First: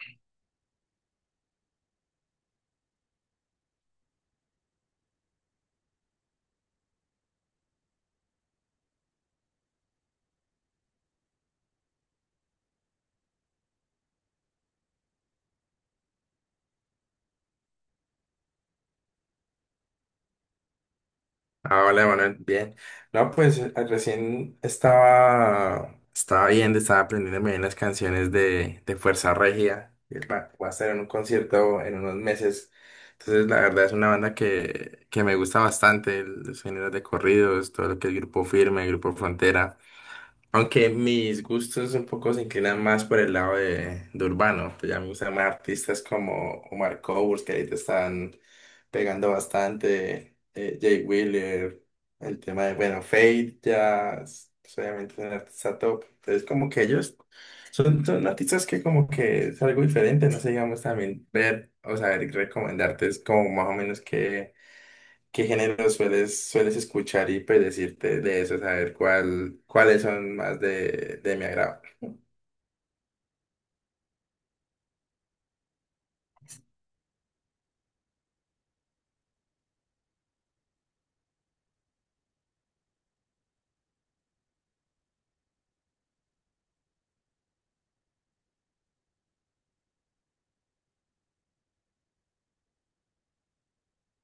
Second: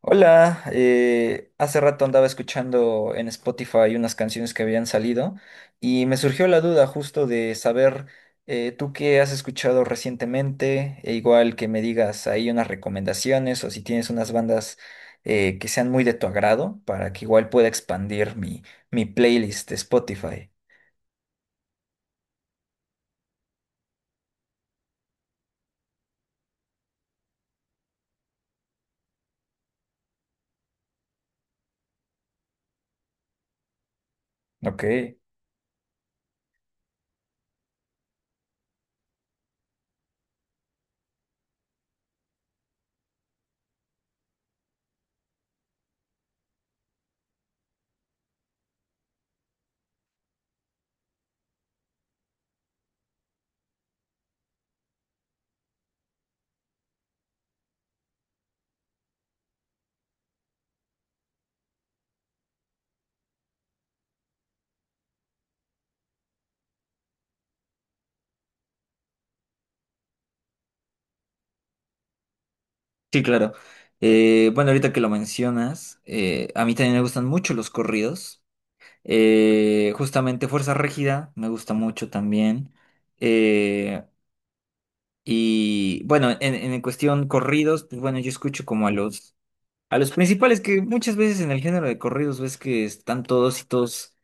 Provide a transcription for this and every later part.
Hola, hace rato andaba escuchando en Spotify unas canciones que habían salido y me surgió la duda justo de saber tú qué has escuchado recientemente, e igual que me digas ahí unas recomendaciones o si tienes unas bandas que sean muy de tu agrado para que igual pueda expandir mi playlist de Spotify. Ah, hola, Manuel. Bien. No, pues recién estaba viendo, estaba aprendiéndome bien las canciones de Fuerza Regida. Que Va va a estar en un concierto en unos meses. Entonces, la verdad es una banda Ok. Que me gusta bastante, los géneros de corridos, todo lo que es Grupo Firme, Grupo Frontera. Aunque mis gustos un poco se inclinan más por el lado de urbano, pues ya me gustan más artistas como Omar Courtz, que ahorita están pegando bastante, Jay Wheeler, el tema de, bueno, Fate pues, obviamente es un artista top, entonces como que ellos son artistas que como que es algo diferente, no sé, digamos también ver, o saber recomendarte es como más o menos. ¿Qué género sueles escuchar y pues decirte de eso, saber cuáles son más de mi agrado? Sí, claro. Bueno, ahorita que lo mencionas, a mí también me gustan mucho los corridos. Justamente Fuerza Régida me gusta mucho también. Eh, y bueno, en cuestión corridos, pues bueno, yo escucho como a a los principales, que muchas veces en el género de corridos ves que están todos y todos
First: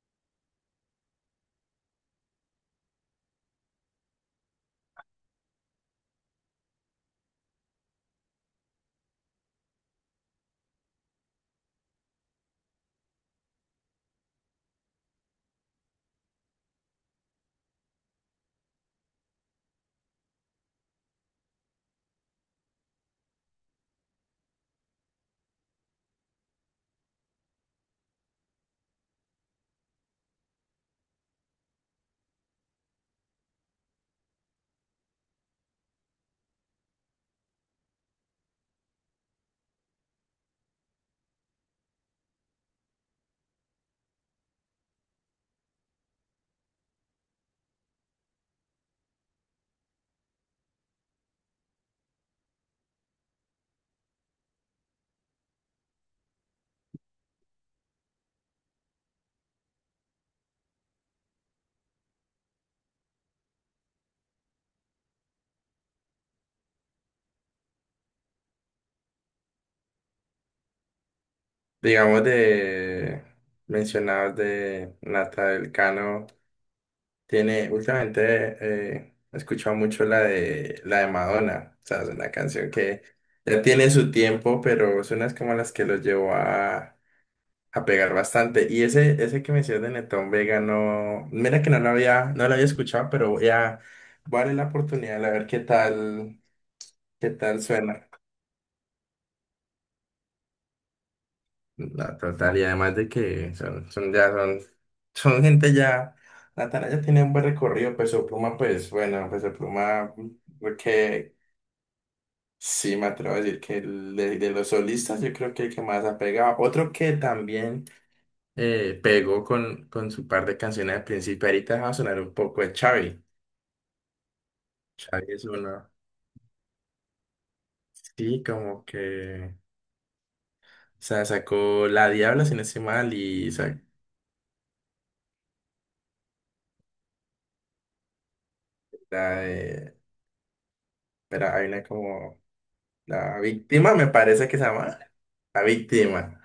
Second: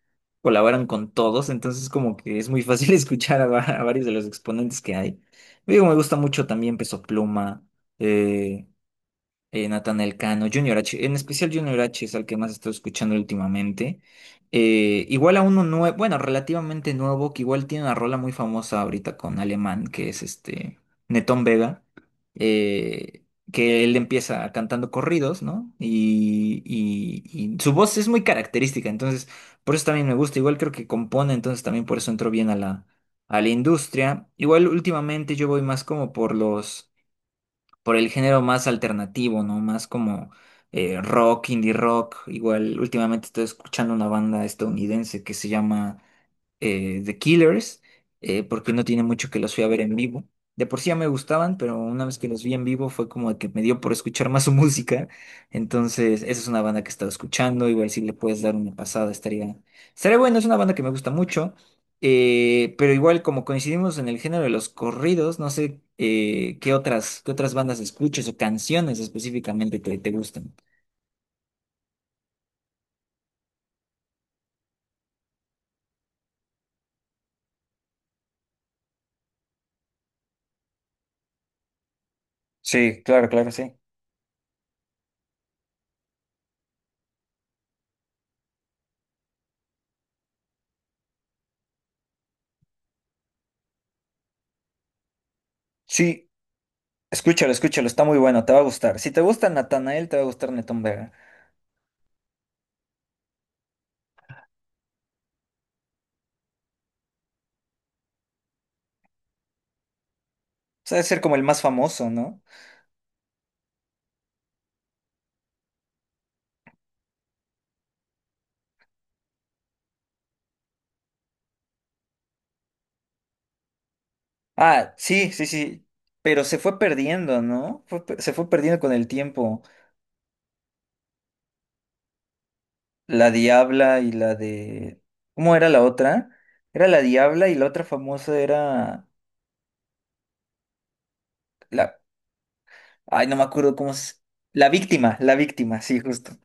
colaboran con todos. Entonces como que es muy fácil escuchar a, a varios de los exponentes que hay. Digo, me gusta mucho también Peso Pluma, eh, Natanael Cano, Junior H, en especial Junior H es al que más he estado escuchando últimamente. Igual a uno nuevo, bueno, relativamente nuevo, que igual tiene una rola muy famosa ahorita con Alemán, que es este Netón Vega, eh, que él empieza cantando corridos, ¿no? Y su voz es muy característica, entonces por eso también me gusta, igual creo que compone, entonces también por eso entró bien a a la industria. Igual últimamente yo voy más como por los por el género más alternativo, ¿no? Más como rock, indie rock. Igual últimamente estoy escuchando una banda estadounidense que se llama The Killers, porque no tiene mucho que los fui a ver en vivo. De por sí ya me gustaban, pero una vez que los vi en vivo fue como que me dio por escuchar más su música. Entonces, esa es una banda que he estado escuchando. Igual si le puedes dar una pasada, estaría bueno. Es una banda que me gusta mucho. Pero igual, como coincidimos en el género de los corridos, no sé, qué qué otras bandas escuches o canciones específicamente que te gustan. Digamos de mencionados de Nata del Cano, tiene últimamente he escuchado mucho la de Madonna, o sea, es una canción Sí, que claro, claro, ya sí. tiene su tiempo, pero es unas como las que lo llevó a pegar bastante. Y ese que mencionas de Netón Vega, no, mira que no lo había escuchado, pero voy a darle la oportunidad a ver Sí, qué tal escúchalo, está suena. muy bueno, te va a gustar. Si te gusta Natanael, te va a gustar Netón Vega. La total, y además de que son gente ya, Natana ya tiene un buen recorrido, Peso Pluma, pues bueno, Peso Pluma, O sea, debe ser porque como el más famoso, ¿no? sí me atrevo a decir que el de los solistas yo creo que el que más ha pegado. Otro que también pegó con su par de canciones al principio. Ahorita va a sonar un poco de Xavi. Ah, sí, Xavi es sí, uno. sí. Pero se fue perdiendo, ¿no? Se Sí, fue perdiendo como con el que. tiempo. O sea, sacó La Diabla, si no estoy mal, La y sacó Diabla y la de... ¿Cómo era la otra? Era la Diabla y la otra famosa era... la de. Pero hay una La... como. Ay, no La me acuerdo cómo Víctima, me es... parece que se llama. La La Víctima, sí, justo. Víctima.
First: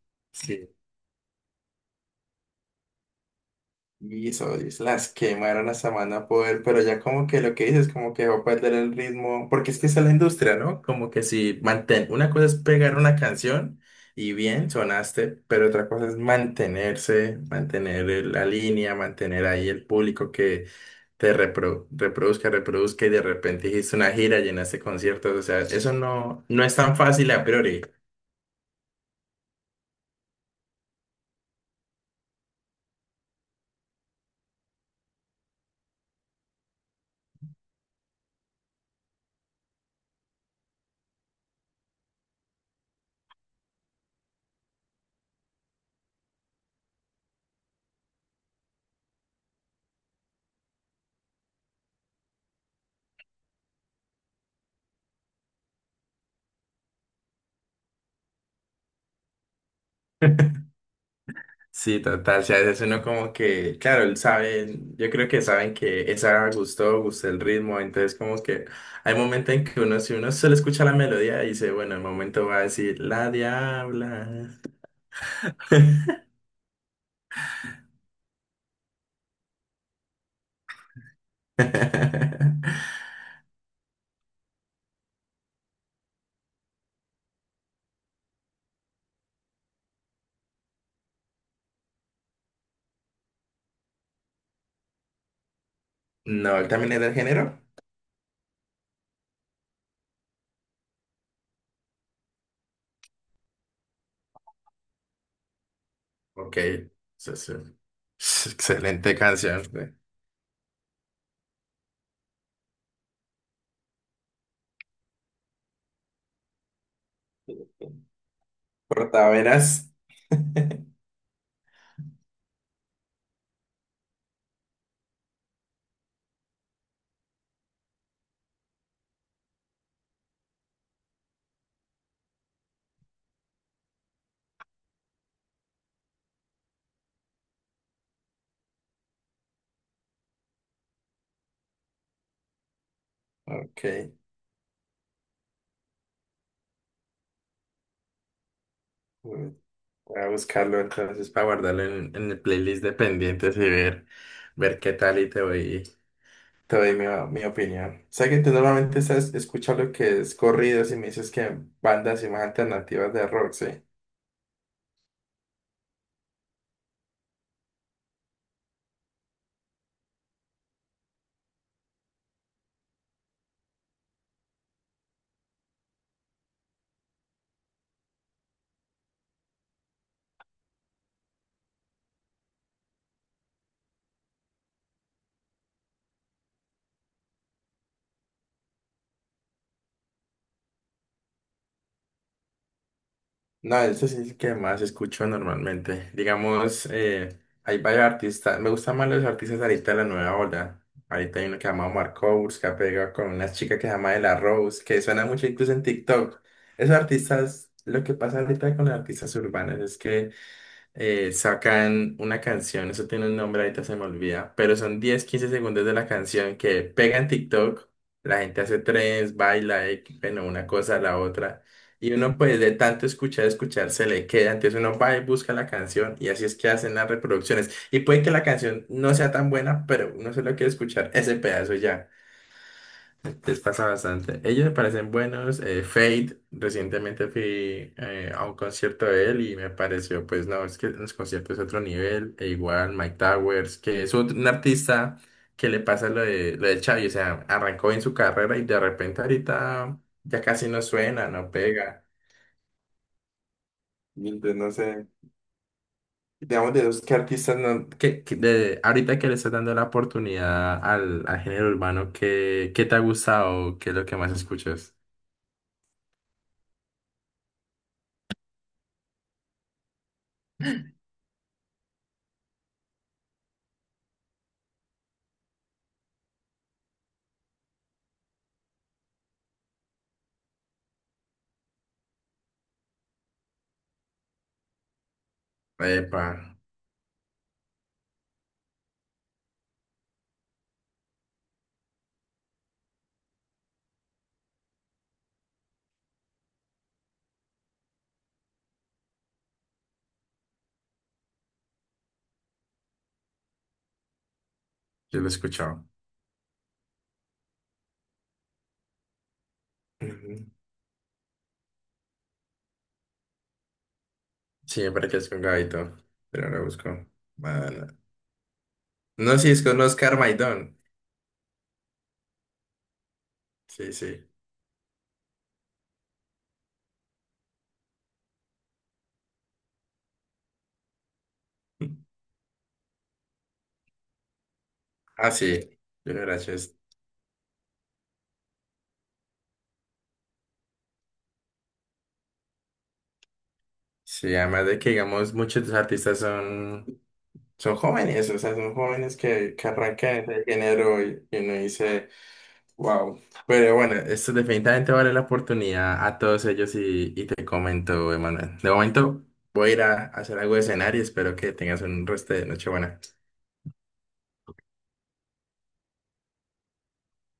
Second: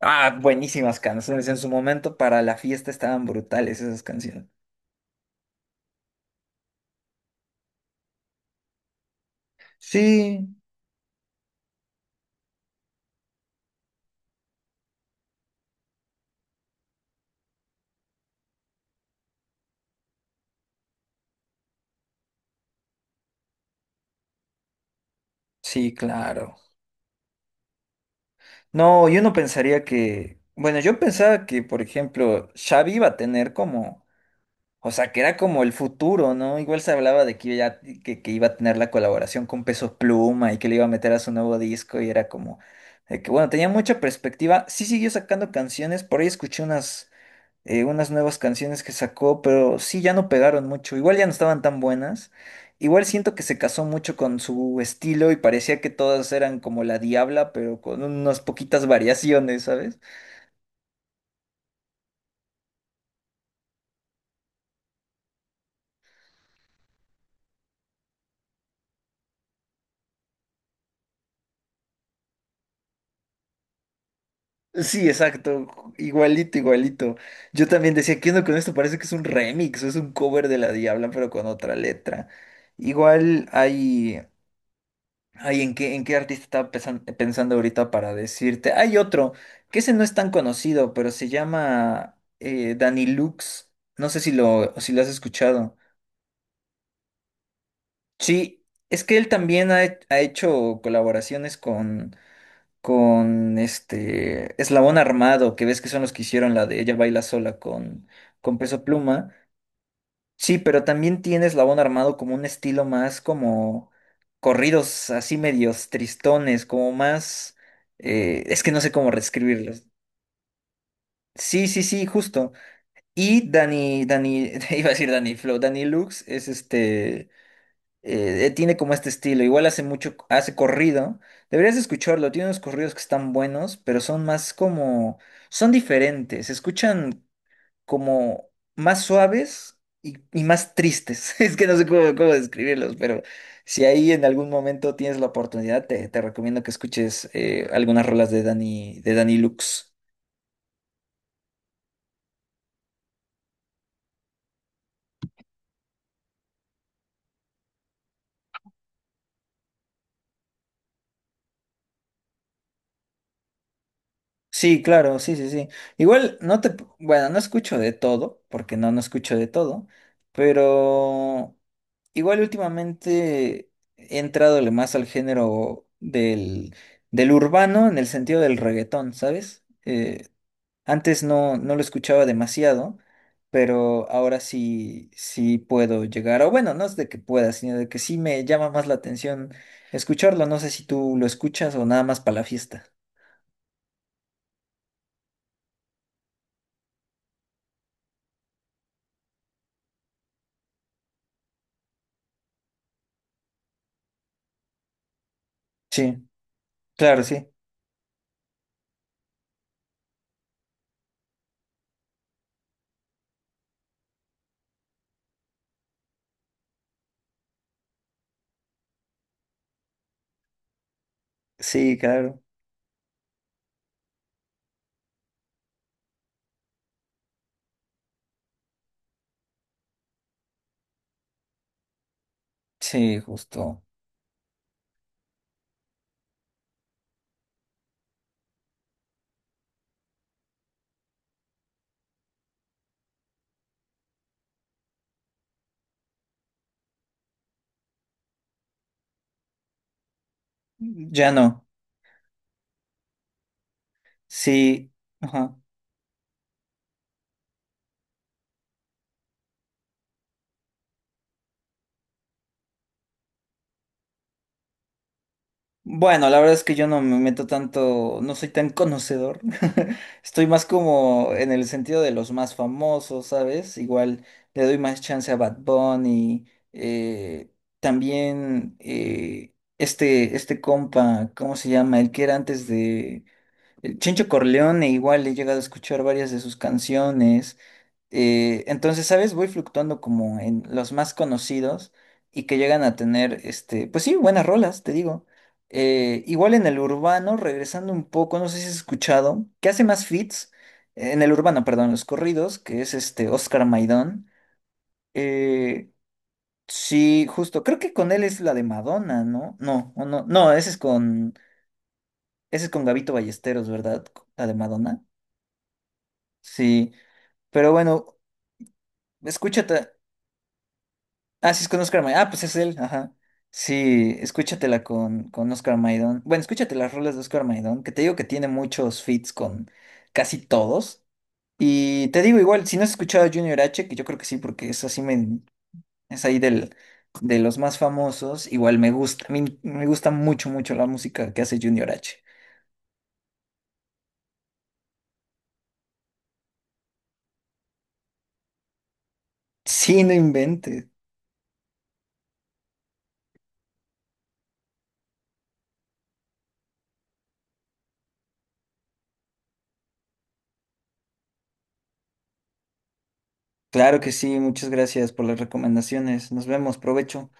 Ah, Sí. buenísimas canciones. En su momento para la fiesta estaban brutales esas Y canciones. Solis las quemaron a Samana Poder, pero ya como que lo que dices, como que va a perder el ritmo, porque es que esa es la Sí, industria, ¿no? Como que si mantén, una cosa es pegar una canción y bien, sonaste, pero otra cosa es mantenerse, mantener la línea, mantener ahí el público que reproduzca, reproduzca y de repente hiciste una gira, llenaste conciertos, o sea, sí, eso claro. no es tan fácil a priori. No, yo no pensaría que, bueno, yo pensaba que, por ejemplo, Xavi iba a tener como, o sea, que era como el futuro, ¿no? Igual se hablaba de ya, que iba a tener la colaboración con Pesos Pluma y que le iba a meter a su nuevo disco y era como, de que, bueno, tenía mucha perspectiva. Sí siguió sacando canciones, por ahí escuché unas unas nuevas canciones que sacó, pero sí, ya no pegaron mucho. Igual ya no estaban tan buenas. Igual siento que se casó mucho con su estilo y parecía que todas eran como la Diabla, pero con unas poquitas variaciones, ¿sabes? Sí, total, si a veces uno como que, claro, él sabe, yo creo que saben que esa gustó, gustó el ritmo, entonces como que hay momentos en que uno, si uno solo escucha la melodía, dice, bueno, el momento va a decir, la diabla. Sí, exacto, igualito, igualito. Yo también decía, ¿qué onda con esto? Parece que es un remix, es un cover de la Diabla, pero con otra letra. Igual hay, ay, en qué artista estaba pensando ahorita para decirte? Hay otro, que ese no es tan conocido, pero se llama Danny Lux. No sé si si lo has escuchado. No, él también es del género. Sí, es que él también ha, ha hecho colaboraciones con este Eslabón Armado, que ves que son los que hicieron Ok, la de Ella Baila sí, sí. Sola con Peso Excelente Pluma. canción, güey. Sí, pero también tiene Eslabón Armado como un estilo más como corridos así medios tristones, como más... es que no sé cómo Portaveras. reescribirlos. Sí, sí, sí, justo. Y Dani, Dani, iba a decir Dani Flow, Dani Lux es este... tiene como este estilo, igual hace mucho, hace corrido. Deberías escucharlo, tiene unos corridos que están buenos, pero son más como... Son diferentes, se escuchan como más suaves y más tristes. Es que no sé cómo, cómo describirlos, pero si Ok. ahí en algún momento tienes la oportunidad, te recomiendo que escuches, algunas rolas de Dani Lux. Voy a buscarlo entonces para guardarlo en el playlist de pendientes y ver, ver qué tal y te voy. Te doy mi opinión. Sé que tú normalmente estás escuchando lo que es corridos y me dices que bandas y más alternativas de rock, ¿sí? Sí, claro, sí, sí, sí. Igual no te, bueno, no escucho de todo, porque no escucho de todo, pero igual últimamente he entrado más al género del urbano, en el sentido del reggaetón, ¿sabes? Antes no, no lo escuchaba demasiado, pero ahora sí, sí puedo llegar, o bueno, no es de que pueda, sino de que sí me llama más la atención escucharlo. No sé si tú lo escuchas o nada más para la fiesta. No, eso sí es el que más escucho normalmente. Digamos, hay varios artistas. Me gustan más los artistas ahorita de la nueva ola. Ahorita hay uno que se llama Omar Courtz, que ha pegado con una chica que se llama De La Rose, que suena mucho incluso en Sí, TikTok. Esos claro, sí. artistas, lo que pasa ahorita con los artistas urbanos es que sacan una canción, eso tiene un nombre, ahorita se me olvida, pero son 10, 15 segundos de la canción que pega en TikTok, la gente hace trends, baila, bueno, una cosa a la otra, Sí, y uno claro. pues de tanto escuchar, escuchar, se le queda, entonces uno va y busca la canción, y así es que hacen las reproducciones, y puede que la canción no sea tan buena, pero uno solo quiere escuchar ese pedazo ya. Sí, Les justo. pasa bastante. Ellos me parecen buenos. Fade, recientemente fui a un concierto de él y me pareció, pues no, es que en los conciertos es otro nivel. E igual Mike Towers, que es un artista que le pasa lo lo de Xavi, o sea, arrancó bien su carrera y de repente ahorita ya casi no suena, Ya no no. pega. Y entonces no Sí. sé, Ajá. digamos de los que artistas no, ahorita que le estás dando la oportunidad al género urbano, ¿qué, qué te ha gustado? ¿Qué es lo que más escuchas? Bueno, la verdad es que yo no me meto tanto, no soy tan conocedor. Estoy más como en el sentido de los más famosos, ¿sabes? Igual le doy más chance a Bad Bunny. eh, también este compa, ¿cómo se llama? El que era antes de... el Chencho Corleone, igual he llegado a escuchar Epa. varias de sus canciones. Entonces, ¿sabes? Voy fluctuando como en los más conocidos y que llegan a tener, este, pues sí, buenas rolas, te digo. Igual en el urbano, regresando un poco, no sé si has escuchado, que hace más feats, en el urbano, perdón, los corridos, que es este Oscar Maidón. Yo lo he escuchado. Eh, sí, justo, creo que con él es la de Madonna, ¿no? No, o no, Ujú. no, ese es con Gabito Ballesteros, ¿verdad? La de Madonna. Siempre que es con Gabito. Pero ahora busco. Sí, Ah, pero no. bueno, No, sí, es con escúchate. Oscar Maidón. Ah, sí, es con Oscar Maidón. Ah, pues es él, ajá. Sí, Sí, sí. escúchatela con Oscar Maidón. Bueno, escúchate las rolas de Oscar Maidón, que te digo que tiene muchos feats con casi todos. Y te digo igual, si no has escuchado a Junior H, que yo creo que sí, porque es así, Ah, me, sí. es Junior ahí H del, es. de los más famosos, igual me gusta, a mí me gusta mucho, mucho la música que hace Junior H. Sí, además de que, digamos, muchos de los artistas son, son jóvenes, o sea, son jóvenes que Sí, no arrancan en ese inventes. género y uno dice, wow. Pero bueno, esto definitivamente vale la oportunidad a todos ellos y te comento, Emanuel. De momento voy a ir a hacer algo de cenar y espero que tengas un resto de noche buena. Claro que sí, muchas gracias por las recomendaciones. Nos vemos, provecho.